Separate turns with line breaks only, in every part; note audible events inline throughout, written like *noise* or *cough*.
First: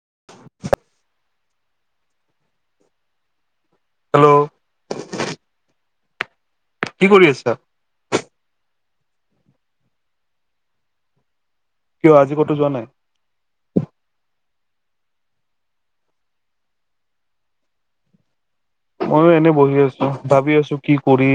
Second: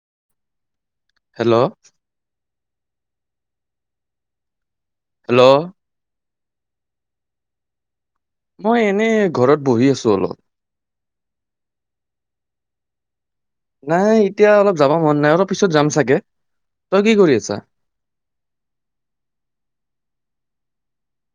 *inaudible*
Hello
hello
hello
কি কৰি আছা??
মই এনেই ঘৰত বহি আছো অলপ
কিয় আজি কতো যোৱা নাই?
নাই এতিয়া অলপ যাব মন নাই অলপ পিছত যাম চাগে তই কি কৰি আছা?
মইয়ো এনে বহি আছো ভাবি আছো কি কৰি?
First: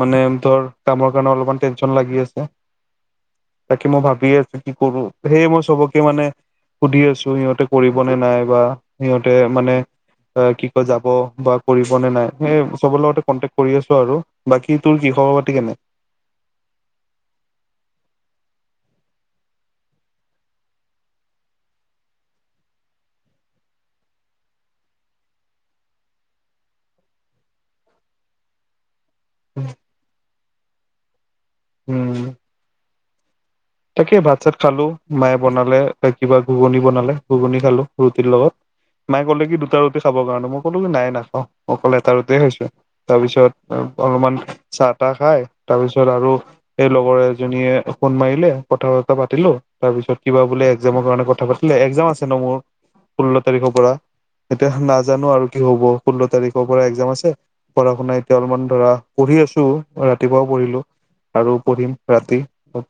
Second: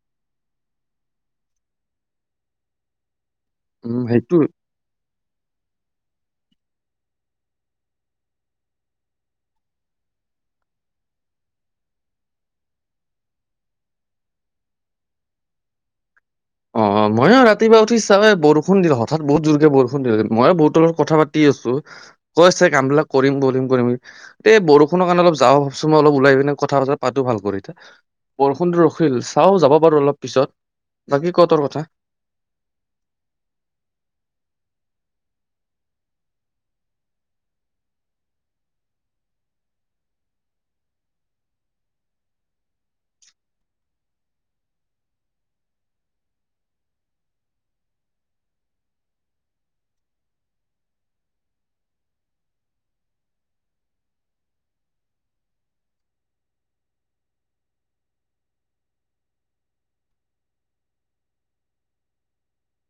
মানে ধৰ কামৰ কাৰণে অলপমান টেনচন লাগি আছে তাকে মই
উম সেইটো
ভাবিয়েই আছো কি কৰো সেয়ে মই চবকে মানে সুধি আছো সিহঁতে কৰিবনে নাই বা সিহঁতে মানে অ কি কয় যাব বা কৰিব নে নাই সেই চবৰ লগতে কনটেক্ট কৰি আছো আৰু বাকী তোৰ ক খবৰ পাতি কেনে *inaudible*
অ ময়ো ৰাতিপুৱা উঠিচে বৰষুণ দিলো হঠাৎ বহুত জোৰকে বৰষুণ দিলো মইয় বহুতলৰ কথা পাতি আছো কৈছে কাম বিলাক কৰিম কৰিম কৰিম এই বৰষুণৰ কাৰণে অলপ যাওঁ ভাবছোন মই অলপ ওলাই পিনে কথা পাত পাতো ভাল কৰ এতিয়া বৰষুণটো ৰখিল চাও যাব বাৰু অলপ পিছত বাকী ক তোৰ কথা
উম তাকে ভাত চাত খালো মায়ে বনালে বা কিবা ঘুগনি বনালে ঘুগনি খালো ৰুটিৰ লগত মায়ে কলে কি দুটা ৰুট খাবৰ কাৰণে মই ক'লো কি নাই নাখাওঁ মই ক'লে এটা ৰুটে হৈছো তাৰ পিছত অলপমান চাহ তাহ খাই তাৰপিছত আৰু সেই লগৰ এজনীয়ে সোণ মাৰিলে কথা ব পালো তাৰপিছত কিবা বোলে এক্জৰ কাৰণ কথা পাতিলে একাম আছে ন মোৰ ষোল্ল তাৰিখৰ পৰা এতিয়া নাজানো আৰু কি হ'ব ষোল্ল তাৰিখৰ পৰা এক্জাম আছে পঢ়া শুনা এতিয়া অলপমান ধৰা পঢ়ি আছো ৰাতিপুৱাও পঢ়িলো আৰু পঢ়িম ৰাতি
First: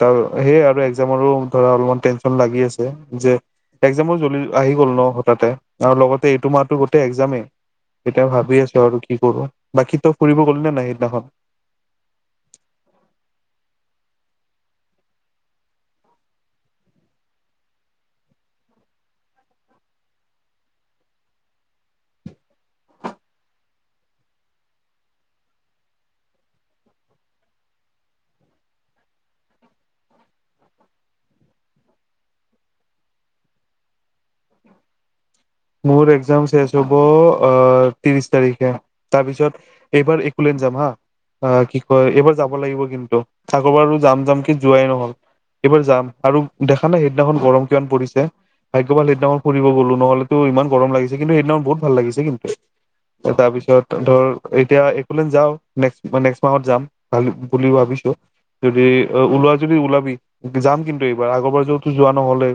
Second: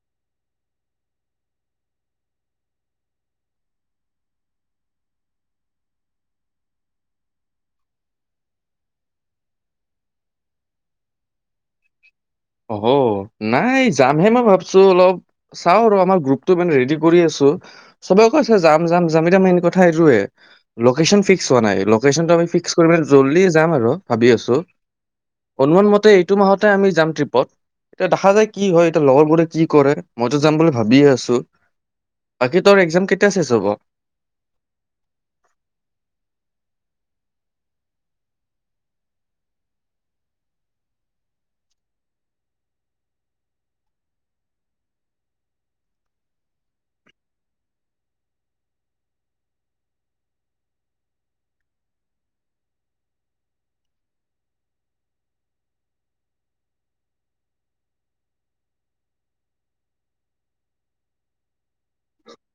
তাৰ সেইয় আৰু একজামৰো ধৰা অলপমান টেনশ্যন লাগি আছে যে এক্জামো জ্বলি আহি গল ন হঠাতে আৰু লগতে এইটো মাহতো গোটেই এক্জামেই এতিয়া ভাবি আছো আৰু কি কৰো বাকী তই ফুৰিব গলনেে নাই সেইদিনাখন
অ নাই যামহে মই ভাবছো অলপ চাও আৰু আমাৰ গ্ৰুপটো মানে ৰেডি কৰি আছো চবে কৈছে যাম যাম যাম এতিয়া মেইন কথা এটোৱে লকেচন ফিস্ক হোৱা নাই লকেচন ফিস্ক কৰিবলে জল্দি যাম আৰু ভাবি আছো অনুমান মতে এইটো মাহেকে আমি যাম ট্ৰিপ এতিয়া দেখা যায় কি হয়, এতিয়া লগৰ বোৰে কি কৰে মইতো যাম বুলি ভাবিয়ে আছো। বাকী তোৰ এক্জাম কেতিয়া শেষ হ'ব?
উম- মোৰ এক্জাম শেষ হ'ব ত্ৰিশ তাৰিখে, তাৰপিছত এইবাৰ যাম হা অ কি কয় এইবাৰ যাব লাগিব কিন্তু, আগৰ বাৰ যাম যাম কি যোৱাই নহ'ল। এইবাৰ যাম আৰু দেখা নাই সেইদিনাখন গৰম কিমান পৰিছে, ভাগ্য ভাল সেইদিনাখন ফুৰিব গলো, নহ'লে ত ইমান গৰম লাগিছে, কিন্তু সেইদিনা বহুত ভাল লাগিছে কিন্তু। তাৰ পিছত ধৰ এতিয়া এক'লেণ্ড যাও, নেক্স নেক্স মাহত যাম ভাল বুলি ভাবিছোঁ। যদি ওলোৱা যদি ওলাবি, যাম কিন্তু এইবাৰ আগৰবাৰ তো যোৱা নহ'লে।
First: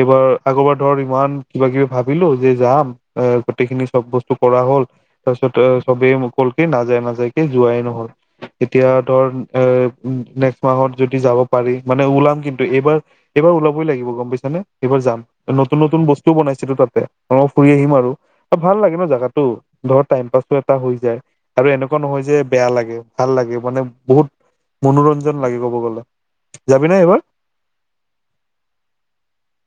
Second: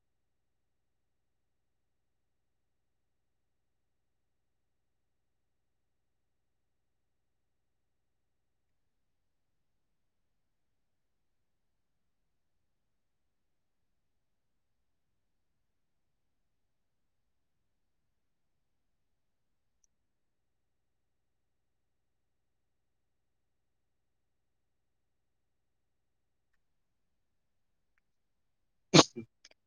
এইবাৰ, আগৰবাৰ ধৰ ইমান কিবা-কিবি ভাবিলো যে যাম অ গোটেই খিনি চব বস্তু কৰা হ'ল, তাৰ পিছত চবেই ক'লে কি নাযাও যাও নাযাওকে যোৱায়ে নহ'ল, এতিয়া ত এ নেক্স মাহত যদি যাব পাৰি? মানে ওলাম কিন্তু এইবাৰ, এইবাৰ ওলাবই লাগিব গম পাইছা নে এইবাৰ যাম নতুন নতুন বস্তু বনাইছে। অহ ফুৰি আহিম আৰু ভাল লাগে ন যেগাটো, ধৰ টাইম পাছ এটা হৈ যায়। আৰু এনেকুৱা নহয় যে বেয়া লাগে, ভাল লাগে মানে বহুত মনোৰঞ্জন লাগিব ক'ব গ'লে, যাবি নে এইবাৰ?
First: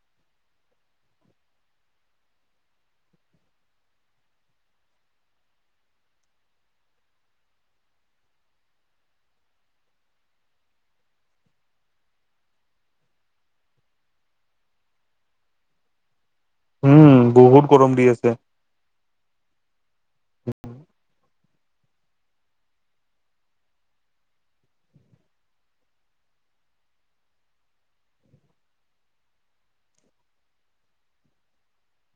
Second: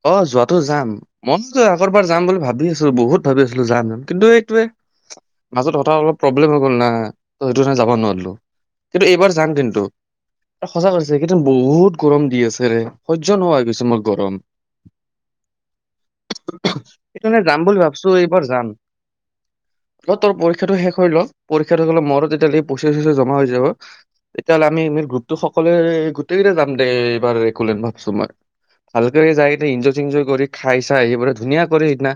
অহ যোৱাতো যাম মইতো আগৰ পৰা যাম বুলি ভাবি আছোঁ, বহুত ভাবি আছিলো যাম যে কিন্তু এইটোৱে মাজত হঠাৎ অলপ প্ৰব্লেম হৈ গ'ল না, ত সেইটো কাৰণে যাব নোৱাৰিলো কিন্তু এইবাৰ যাম কিন্তু সঁচা কৰিছো, এইকেইদিন বহুত গৰম দি আছেৰে সহ্য নোহোৱা হৈ গৈছে মোৰ গৰম-
উম
সেইকাৰণে যাম
বহুত
বুলি
গৰম দি
ভাবিছো
আছে
এইবাৰ যাম, তোৰ পৰীক্ষাটো শেষ হৈ ল'ক পৰীক্ষা হৈ গ'লে মোৰ হাতত তেতিয়ালৈ পইচা চইচা জমা হৈ যাব, তেতিয়া হ'লে আমি গ্ৰপতটো সকলোৱে গোটেই - দে যাম দে এইবাৰ একলেন' ভাবছো মই ভালকৰি যায় এতিয়া ইনঞ্জয়-চিনঞ্জয় কৰি খাই চাই আহিবলে ধুনীয়া কৰে সিদিনা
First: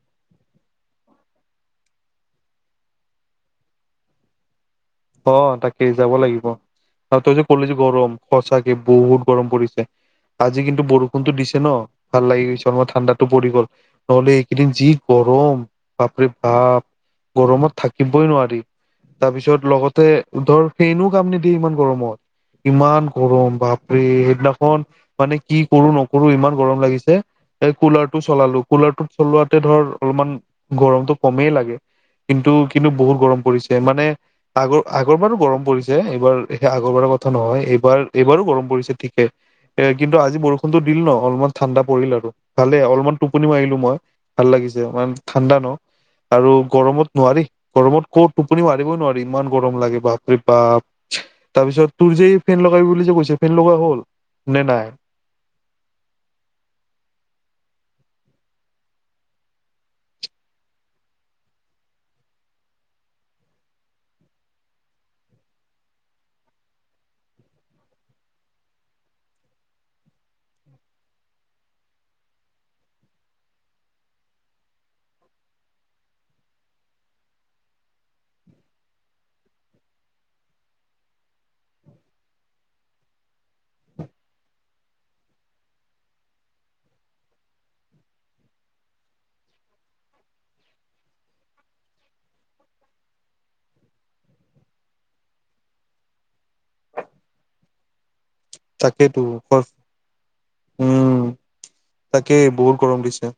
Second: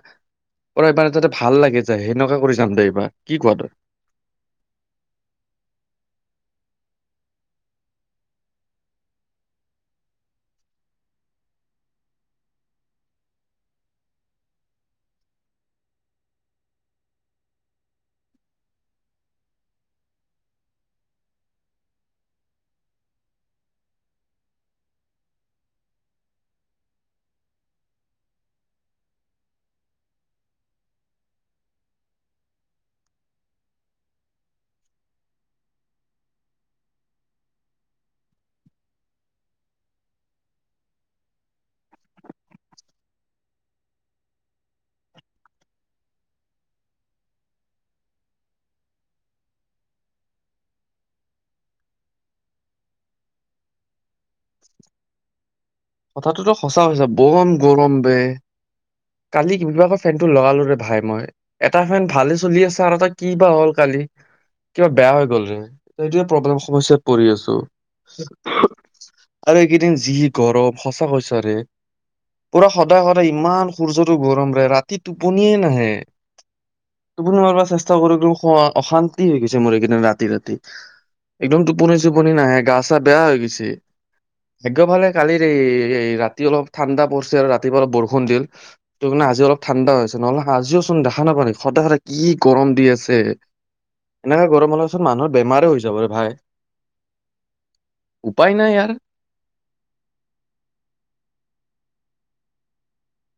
অ এইবাৰে তাতে ভাল লাগে যায়, সেনেকোৱা কৰি যাম দে এইবা, কি কোৱা তই?
অহ তাকেই যাব লাগিব। আৰু তই যে কলি যে গৰম, সচাকে বহুত গৰম পৰিছে। আজি কিন্তু বৰষুণতো দিছে ন ভাল লাগি গৈছে, অলপ ঠাণ্ডাটো পৰি গ'ল নহ'লে এইকেইদিন যি গ ৰম বাপৰে বাপ, গৰমত থাকিবই নোৱাৰি, তাৰপিছত লগত তাকে দৰ ফেন ও কাম নিদিয়ে ইমান গৰমত। ইমান গৰম বাপৰে, সেইদিনাখন মানে কি কৰো নকৰো ইমান গৰম লাগিছে। এই কুলাৰটো চলালো, কুলাৰটো চলাওতে ধৰ অলপমান গৰমতটো কমেই লাগে। কিন্তু, কিন্তু বহুত গৰম পৰিছে, মানে আগৰ আগৰবাৰো গৰম পৰিছে, এইবাৰ আগৰবাৰৰ কথা নহয় এইবাৰ এইবাৰো গৰম পৰিছে ঠিকে। এ কিন্তু আজি বৰষুণতো দিল ন, অলপমান ঠাণ্ডা পৰিল আৰু ভালে অলপমান টোপনি মাৰিলো মই, ভাল লাগিল। ঠাণ্ডা ন আৰু গৰমত নোৱাৰি, গৰমত ক টোপনি মাৰিবই নোৱাৰি। ইমান গৰম লাগে বাপৰে বাপ, তাৰ পিছত তোৰ যে ফেন লগাবি বুলি যে কৈছে ফেন লগোৱা হ'ল? হল নে নাই?
কথাটোতো সঁচা হৈছে গৰ'ম গৰম বে। কালি কিবাকেও এ ফেনটো লগালোঁ ৰে ভাই মই, এটা ফেন ভালে চলি আছে আৰু এটা কি বা হ'ল কালি? কালি কিবা বেয়া হৈ গ'ল ৰে, এইটোয়ে প্ৰব্লেম সমস্যাত পৰি আছো। আৰু এইকেইদিন যিহ গৰম সঁচা কৈছো ৰে। পুৰা সদায়-সদায় ইমান সূৰ্যতো গৰম ৰে, ৰাতি টোপনিয়েই নাহে। টোপনি মাৰিব চেষ্টা কৰো অশান্তি হৈ গৈছে মোৰ এইকেইদিন ৰাতি ৰাতি। একদম টোপনি চোপনি নাহে গা চা বেয়া হৈ গৈছে, ভাগ্য ভালে এ কালি এই ৰাতি অলপ ঠাণ্ডা পৰিছে আৰু ৰাতিপা অলপ বৰষুণ দিল, ত মানে আজি অলপ ঠাণ্ডা হৈছে। নহলে আজিও চোন দেখা নাপাওঁ নি, সদায় সদায় কি গৰম দি আছে। এনেকে গৰম হ'লে চুন মানুহৰ বেমাৰে হৈ যাব ৰে ভাই।
*inaudible*
উপায় নাই ইয়াৰ
তাকেইেতো খৰ উম। তাকে বহুত গৰম দিছে।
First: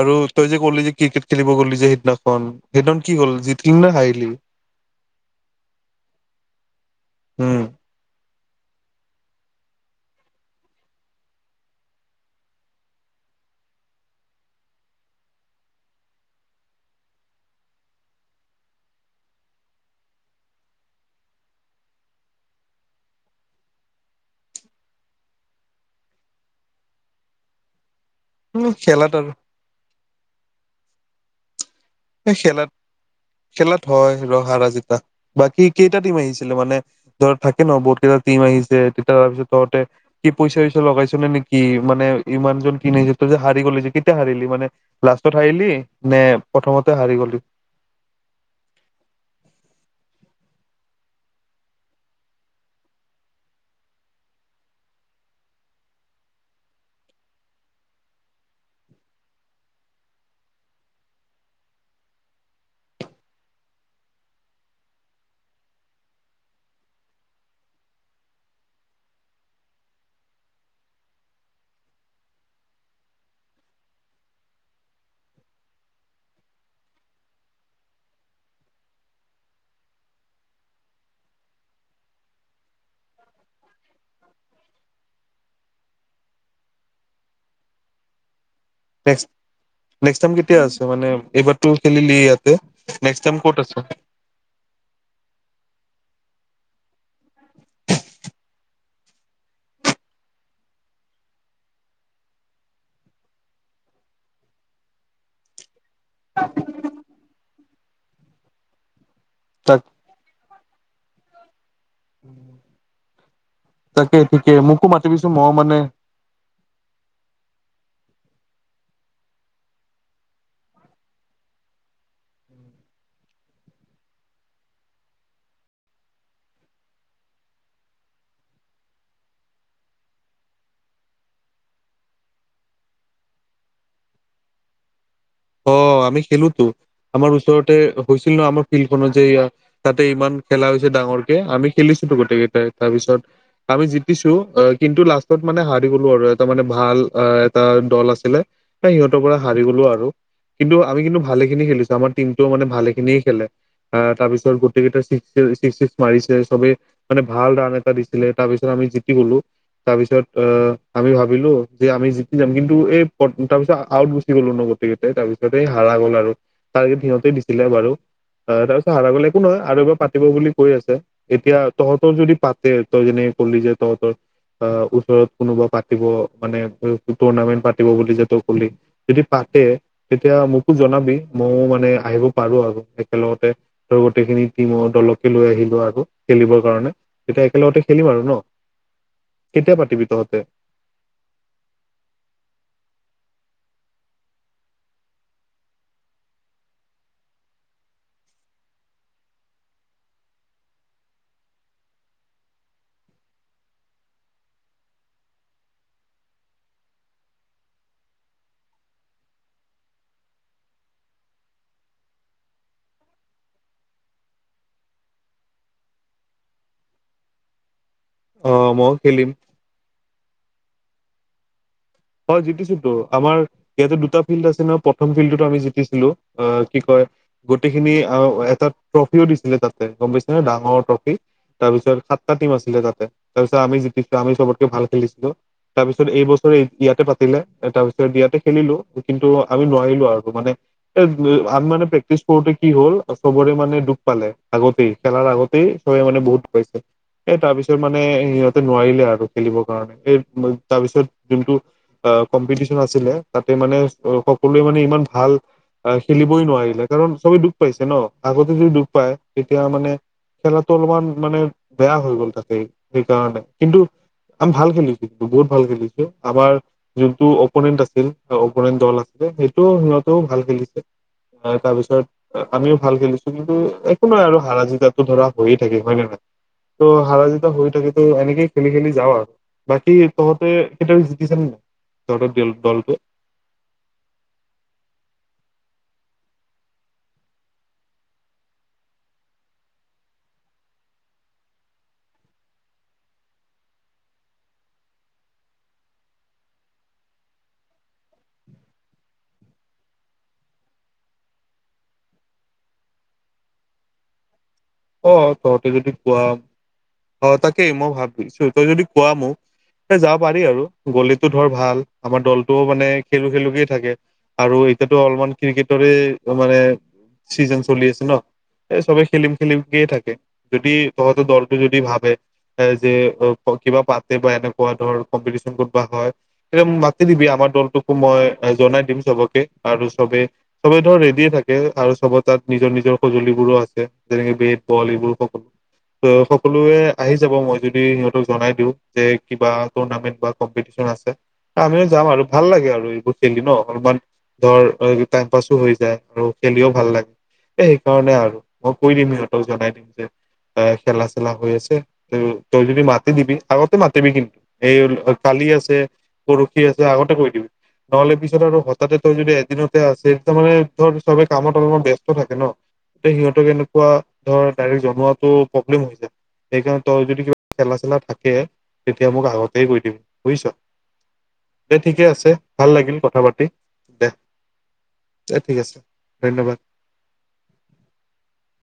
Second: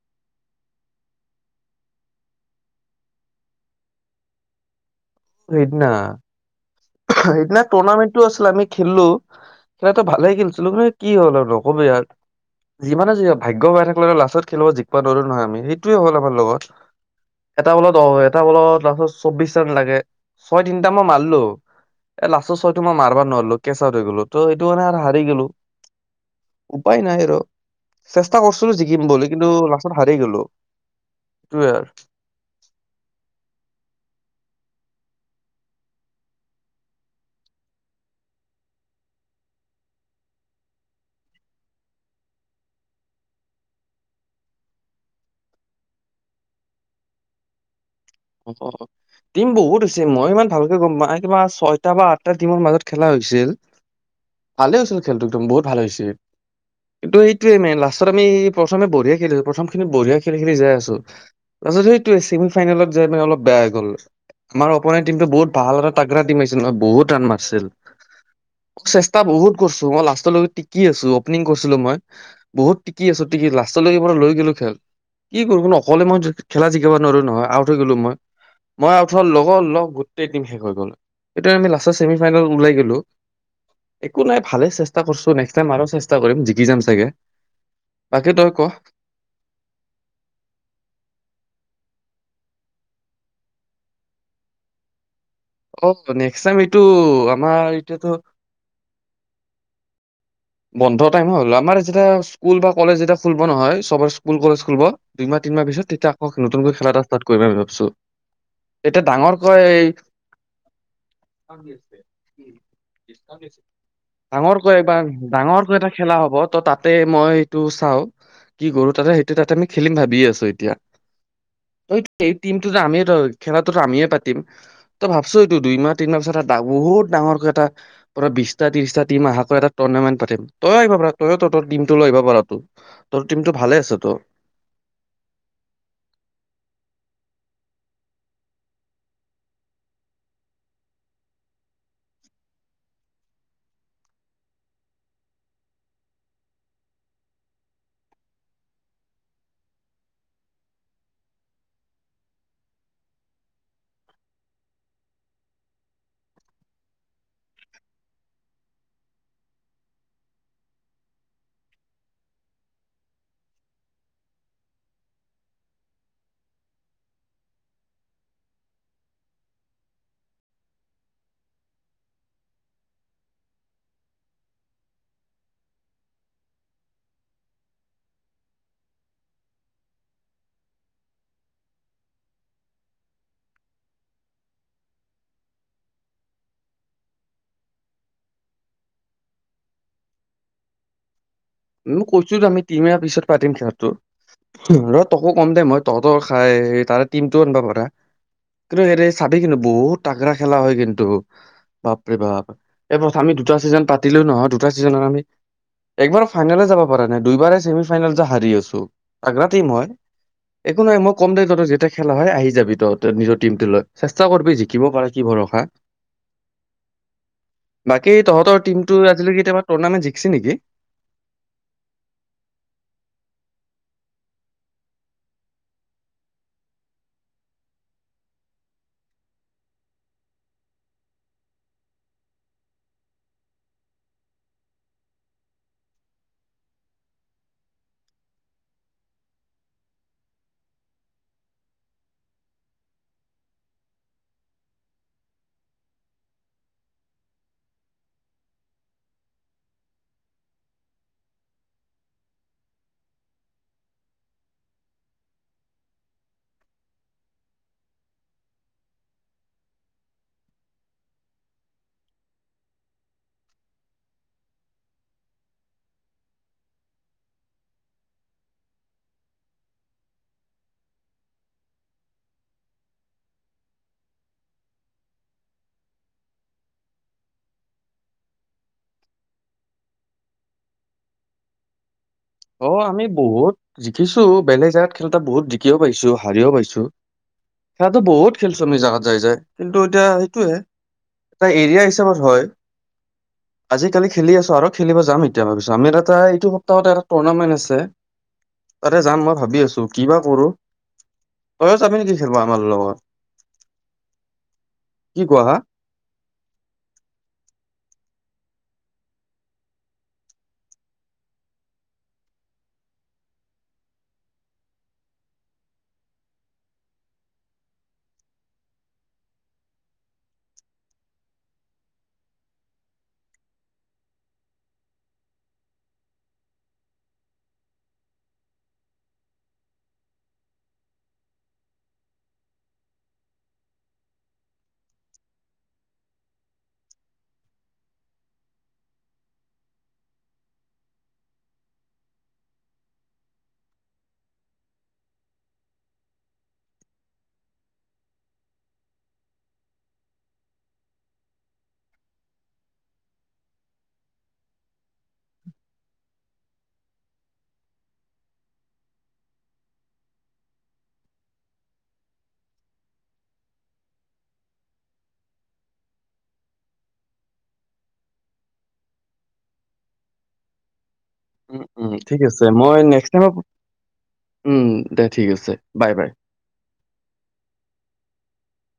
আৰু তই যে কলি যে ক্ৰিকেট খেলিব গ'লি যে সিদিনাখন সেইদিনাখন কি হ'ল জিতকিল না হাৰিলি। *inaudible*
সেইদিনা সেইদিনা
উম
টুৰ্ণামেণ্টটো আছে আমি খেললো খেলাটো ভালে খেলিছিলো মানে কি হ'ল আৰু নক'বি আৰু যিমানে যি হৈছে ভাগ্য ভাই থাকিলে লাষ্টত খেলিব জিকোৱা নৰো নহয় আমি সেইটোৱে হ'ল আমাৰ লগত। এটা বলত অ এটা বলত লাষ্টত চৌবিশ ৰান লাগে ছয় তিনটা মই মাৰলো। এ লাষ্টৰ ছয়টো মই মাৰব নোৱাৰলো কেচাত হৈ গলো ত' এইটো মানে আৰু হাৰি গেলো। উপায় নাই আৰু। চেষ্টা কৰিছিলো জিকিম
খেলাত
বুলি কিন্তু লাষ্টত হাৰি গলো হেতুয়ে আৰু।
সে খেলাত। খেলাত হয় যে হাৰা জিতা বাকী কেইটা টিম আহিছিলে মানে ধৰ থাকে ন বহুত কেই টিম আহিছে তেতিয়া তাৰ পিছত তহতে কি পইচা চইচা লগাইছ নে নেকি মানে ইমানজন কিন আহিছিল। যে হাৰি গলি যে কেতিয়া হাৰিলি মানে লাষ্টত হাৰিলি নে প্ৰথমতে হাৰি গ'লি।
অ টিম বহুত আ হৈছে মইয় ইমান ভালকে গ'ম ম কিবা ছয়টা বা আঠটা টিমৰ মাজত খেলা হৈ হৈছিলেনে ভালে হৈছিল খেলটো একদম বহুত ভাল হৈছিল। কিন্তু এইটোৱে মানে লাষ্টত আমি প্ৰথমে বঢ়িয়া খেলিছো প্ৰথম খিনি বঢ়িয়া খেলি খেলি যাই আছো। তাছত সেইটোৱে ছেমি ফাইনেলত যাই মানে অলপ বেয়া হৈ গ'ল। আমাৰ অপনে টিমটো বহুত ভাল আৰু তাগ্ৰৰা টিম হৈছিল নহ বহুত ৰাণ মাৰিছিল। চেষ্টা বহুত কৰিছো মই লাষ্টলৈত টিকি আছো অপেনিং কৰিছিলো মই বহুত টিকি আছো। লাষ্ট মই লৈ গলো খেল কি কৰো ন অকলে মই খেলা জিকিব নোৱাৰো নহয় আ। আউট হৈ গলো মই মই আউত হোৱাৰ লগৰ লগ গোটেই দিটম শেষ হৈ গ'ল। এতিয়া আমি লাষ্টৰ ছেমি ফাইনেলত ওলাই গ'লো। একো নাই ভালে চেষ্টা কৰিছো নেক্সট্ আৰু চেষ্টা কৰিম জিকি যাম চাগে তাকে তই ক
নেক্স নেক্সট টাইম কেতিয়া আছে মানে এইবাৰ টো খেলিলো ইয়াতে নেক্স টাইম ক'ত আছে
অ নেক্সট টাইম এইটো আমাৰ এতোটো বন্ধৰ টাইম হ'ল আমাৰ যেতিয়া স্কুল বা কলেজ যেতিয়া খুলব নহয় চব স্কুল কলেজ খুলব দুইমাহ তিনমাহ পিছত তেতিয়া আকৌ নতুনকৈ খেলা এটা ষ্টাৰ্ট কৰিমম ভাবিছো এতিয়া ডাঙৰ কয়
তাক
এই
তাকে ঠিকে
ডাঙৰকৈ
মোকো
একবাৰ।
মাতিবিচোন মইও
ডাঙৰকৈ
মানে
এটা খেলা হব ত তাতে মই এইটো চা কি কৰো তাতে সেইটো তাতে আমি খেলিম ভাবি আছো এতিয়া। হৈ এই টিমটো যে আমিয়ে ত খেলাটোতো আমিয়ে পাতিম ত ভাবছো এইটো দুইমাহ তিনিমাহ পাছত এটা বহুত ডাঙৰকৈ এটা পৰা বিশটা ত্ৰিশটা তিনিমাহকৈ এটা টুৰ্ণামেণ্ট পাতিম তইয়ও আহিব পাৰ তই ত টমটো ল আহিব পাৰ তোৰ টিম টো ভালে আছে ত
*inaudible* অ আমি খেলোতো আমাৰ ওচৰতে হৈছিল ন আমাৰ ফিল্ড খনত যে ইয়াত তাতে ইমান খেলা হৈছে ডাঙৰকে আমি খেলিছো গোটেই কেইটাই তাৰপিছত আমি জতিছো কিন্তু লাষ্টত মানে হাৰি গলো আৰু এটা মানে ভাল এটা দল আছিলে। সিহঁতৰ পৰা হাৰি গ'লো আৰু। কিন্তু আমি কিন্তু ভালে খিনি খেলিছো আমাৰ টিমটো মানে ভালে খিনিয়ে খেলে তাৰ পিছত গোটকেইটা। ৰিচিভ চিছ মাৰিছে চবে মানে ভাল ৰাান এটা দিছিলে তাৰপিছত আমি জিকি গলো। তাৰ পিছত আহ আমি ভাবিলো যে আমি জিতি যাম কিন্তু এই তাৰ পিছত আউট গুচি গলো নগত। তাৰ পিছতে হাৰা গ'ল আৰু টাৰ্গেট সিহঁতে দিছিলে বাৰু। অ তাৰ পিছত হাৰা গলে একো নহয় আৰু এবাৰ পাতিব বুলি কৈ আছে এতিয়া তহঁতৰ যদি পাতে তই যেনে। কলি যে তহঁতৰ। অ ওচৰত কোনোবা পাতিব মানে টুৰ্ণামেন্ট পাতিব বুলি যে তই কলি তেতিয়া মোকো জনাবি মইও মানে আহিব পাৰো আৰু একেলগতে ধ গোটেইখিনি টিম দলকে লৈ আহিলো আৰু খেলিবৰ কাৰণে তেতিয়া একেলগতে খেলিম আৰু ন কেতিয়া পাতিবি তহঁতে?
ম কৈছো আমি তিনি মাহৰ পিছত পাতিম খেলটো। ৰ তকো কম দে মই তহঁতৰ খাই তাৰে টিমটোও আনিবা পাৰা। কিন্তু হেৰে চাবি কিন্তু বহুত টাগ্ৰা খেলা হয় কিন্তু। বাপৰে বাপ এই প্ৰথ আমি দুটা ছিজন পাতিলেও নহয় দুটা ছিজনত আমি একবাৰ ফাইনেল যাব পাৰা নাই দুইবাৰে ছেমি ফাইনেল হাৰি আছো তাগ্ৰা হয় একো নাই মই কম দে তহঁত যেতিয়া খেলা হয় আহি যাবি তহঁতেওঁ টিমটো লৈ চেষ্টা কৰি জিকিব পাৰে কি ৰখা
*inaudible*
বাকী তহঁতৰ
অ' ময়ো
টিমটো
খেলিম।
আজিলেকে কেতিয়াবা টুৰ্ণামেণ্ট জিকিছে নেকি
হয় জিকিছো তো আমাৰ ইয়াতে দুটা ফিল্ড আছে ন প্ৰথম ফিল্ডতো আমি জিকিছিলো অ কি কয় গোটেইখিনি আ এটা ট্ৰফিও দিছিলে তাতে গম পাইছে নে ডাঙৰ ট্ৰফি তাৰপিছত সাতটা টিম আছিলে তাতে তাৰ পিছত আমি জিকিছো আমি চবতকে ভাল খেলিছো তাৰপিছত এই বছৰ এই ইয়াতে পাতিলে তাৰপিছত ইয়াতে খেলিলো কিন্তু আমি নোৱাৰিলো আৰু মানে এ আমি মানে প্ৰেক্টিচ কৰোতে কি হ'ল চবৰে মানে দুখ পালে আগতেই খেলাৰ আগতেই চবে মানে বহুত দুখ পাইছে এ তাৰ পিছত মানে সিহঁতে নোৱাৰিলে আৰু খেলিবৰ কাৰণে এই তাৰ পিছত যোনটো অ কম্পিটিশন আছিলে তাতে মানে সকলোৱে মানে ইমান ভাল আ খেলিবই নোৱাৰিলে কাৰণ চবে দুখ পাইছে ন আগতে যদি দুখ পায় তেতিয়া মানে খেলাটো অলপমান মানে বেয়া হৈ গ'ল তাকেই সেইকাৰণে কিন্তু আমি ভাল খেলিছো কিন্তু বহুত ভাল খেলিছো আমাৰ যোনটো অপোনেণ্ট আছিল অপোনেণ্ট দল আছিলে সেইটো সিহঁতেও ভাল খেলিছে। তাৰ পিছত আমিও ভাল খেলিছো, কিন্তু একো নাই আৰু হাৰা জিতাতো ধৰা হৈয়ে থাকে। হয় নে নহয়? তো হাৰা জিতা হৈয়ে থাকে ত এনেকেই খেলি খেলি যাওঁ আৰু। বাকী তহঁতে কেতিয়াবা জিকিছনে নে নাই? তহঁতৰ দল
অ
দলটো
আমি বহুত জিকিছো বেলেগ জেগাত খেলোতে বহুত জি কিয় পাইছো হাৰিও পাইছো। সেয়াটো বহুত খেলছো আমি জেগাত যাই যায় কিন্তু এতিয়া সেইটোয়ে। এটা এৰিয়া হিচাপত হয়। আজিকালি খেলি আছো আৰু খেলিব যাম এতিয়া ভাবিছো আমি এটা এইটো সপ্তাহতে টুৰ্ণামেন্ট আছে, তাতে যাম মই ভাবি আছো কিবা কৰো? তই যাবি নেকি খেলিব আমাৰ লগত?
অ
কি কোৱা হা
তহঁতে যদি কোৱা অ তাকেই মই ভাবিছো তই যদি কোৱা মোক যাব পাৰি আৰু গলিতো ধৰ ভাল আমাৰ দলটোও মানে খেলু খেলকে থাকে। আৰু এতিয়াটো অলমান ক্ৰিকেটৰে মানে চিজন চলি আছে ন এই চবে খেলিম। খেলিম থাকে যদি তহতৰ দলটো যদি ভাবে যে কিবা পাতে বা এনেকুৱা ধৰ কম্পিতিচন কবাত হয় তেতিয়া মোক মাতি দিবি আমাৰ দলোকো মই জনাই দিম চবকে। আৰু চবে চবে ধৰ ৰেডিয়ে থাকে আৰু চবৰ তাত নিজৰ নিজৰ সজুলিবোৰো আছে। যেনেকে বেট বল এইবোৰ সকলো। ত সকলোৱে আহি যাব মই যদি সিহঁতক জনাই দিওঁ যে কিবা টৰ্ণামেণ্ট বা কম্পিটিচন আছে আমিও যাম আৰু ভাল লাগে আৰু এইবোৰ খেলি ন অলমান। ধৰ টাইম পাছো হৈ যায় আৰু খেলিও ভাল লাগে এ সেইকাৰণে আৰু মোক কৈ দিম সিহঁতক জনাই দিম যে। এ খেলা চেলা হৈ আছে তই যদি মাতি দিবি আগতে মাতিবি কিন্তু এই কালি আছে পৰশি আছে আগতে কৈ দিবি। নহ'লে পিছত আৰু হঠাতে তোৰ যদি এদিনতে আছে তাৰমানে ধৰ চবে কামত অলপমান ব্যস্ত থাকে ন। এ সিহঁতক এনেকুৱা ধৰ ডাইৰেক্ জনোৱাটো প্ৰব্লেম হৈ যায়। সেইকাৰণে তই যদি কিবা খেলা চেলা থাকে তেতিয়া মোক আগতেই কৈ দিবি বুজিছ।
উম
দে
উম
ঠিকে
ঠিক
আছে ভাল
মই
লাগিল
নেক্সট
কথা
টাইম
পাতি। দে দে ঠিক আছে ধন্যবাদ।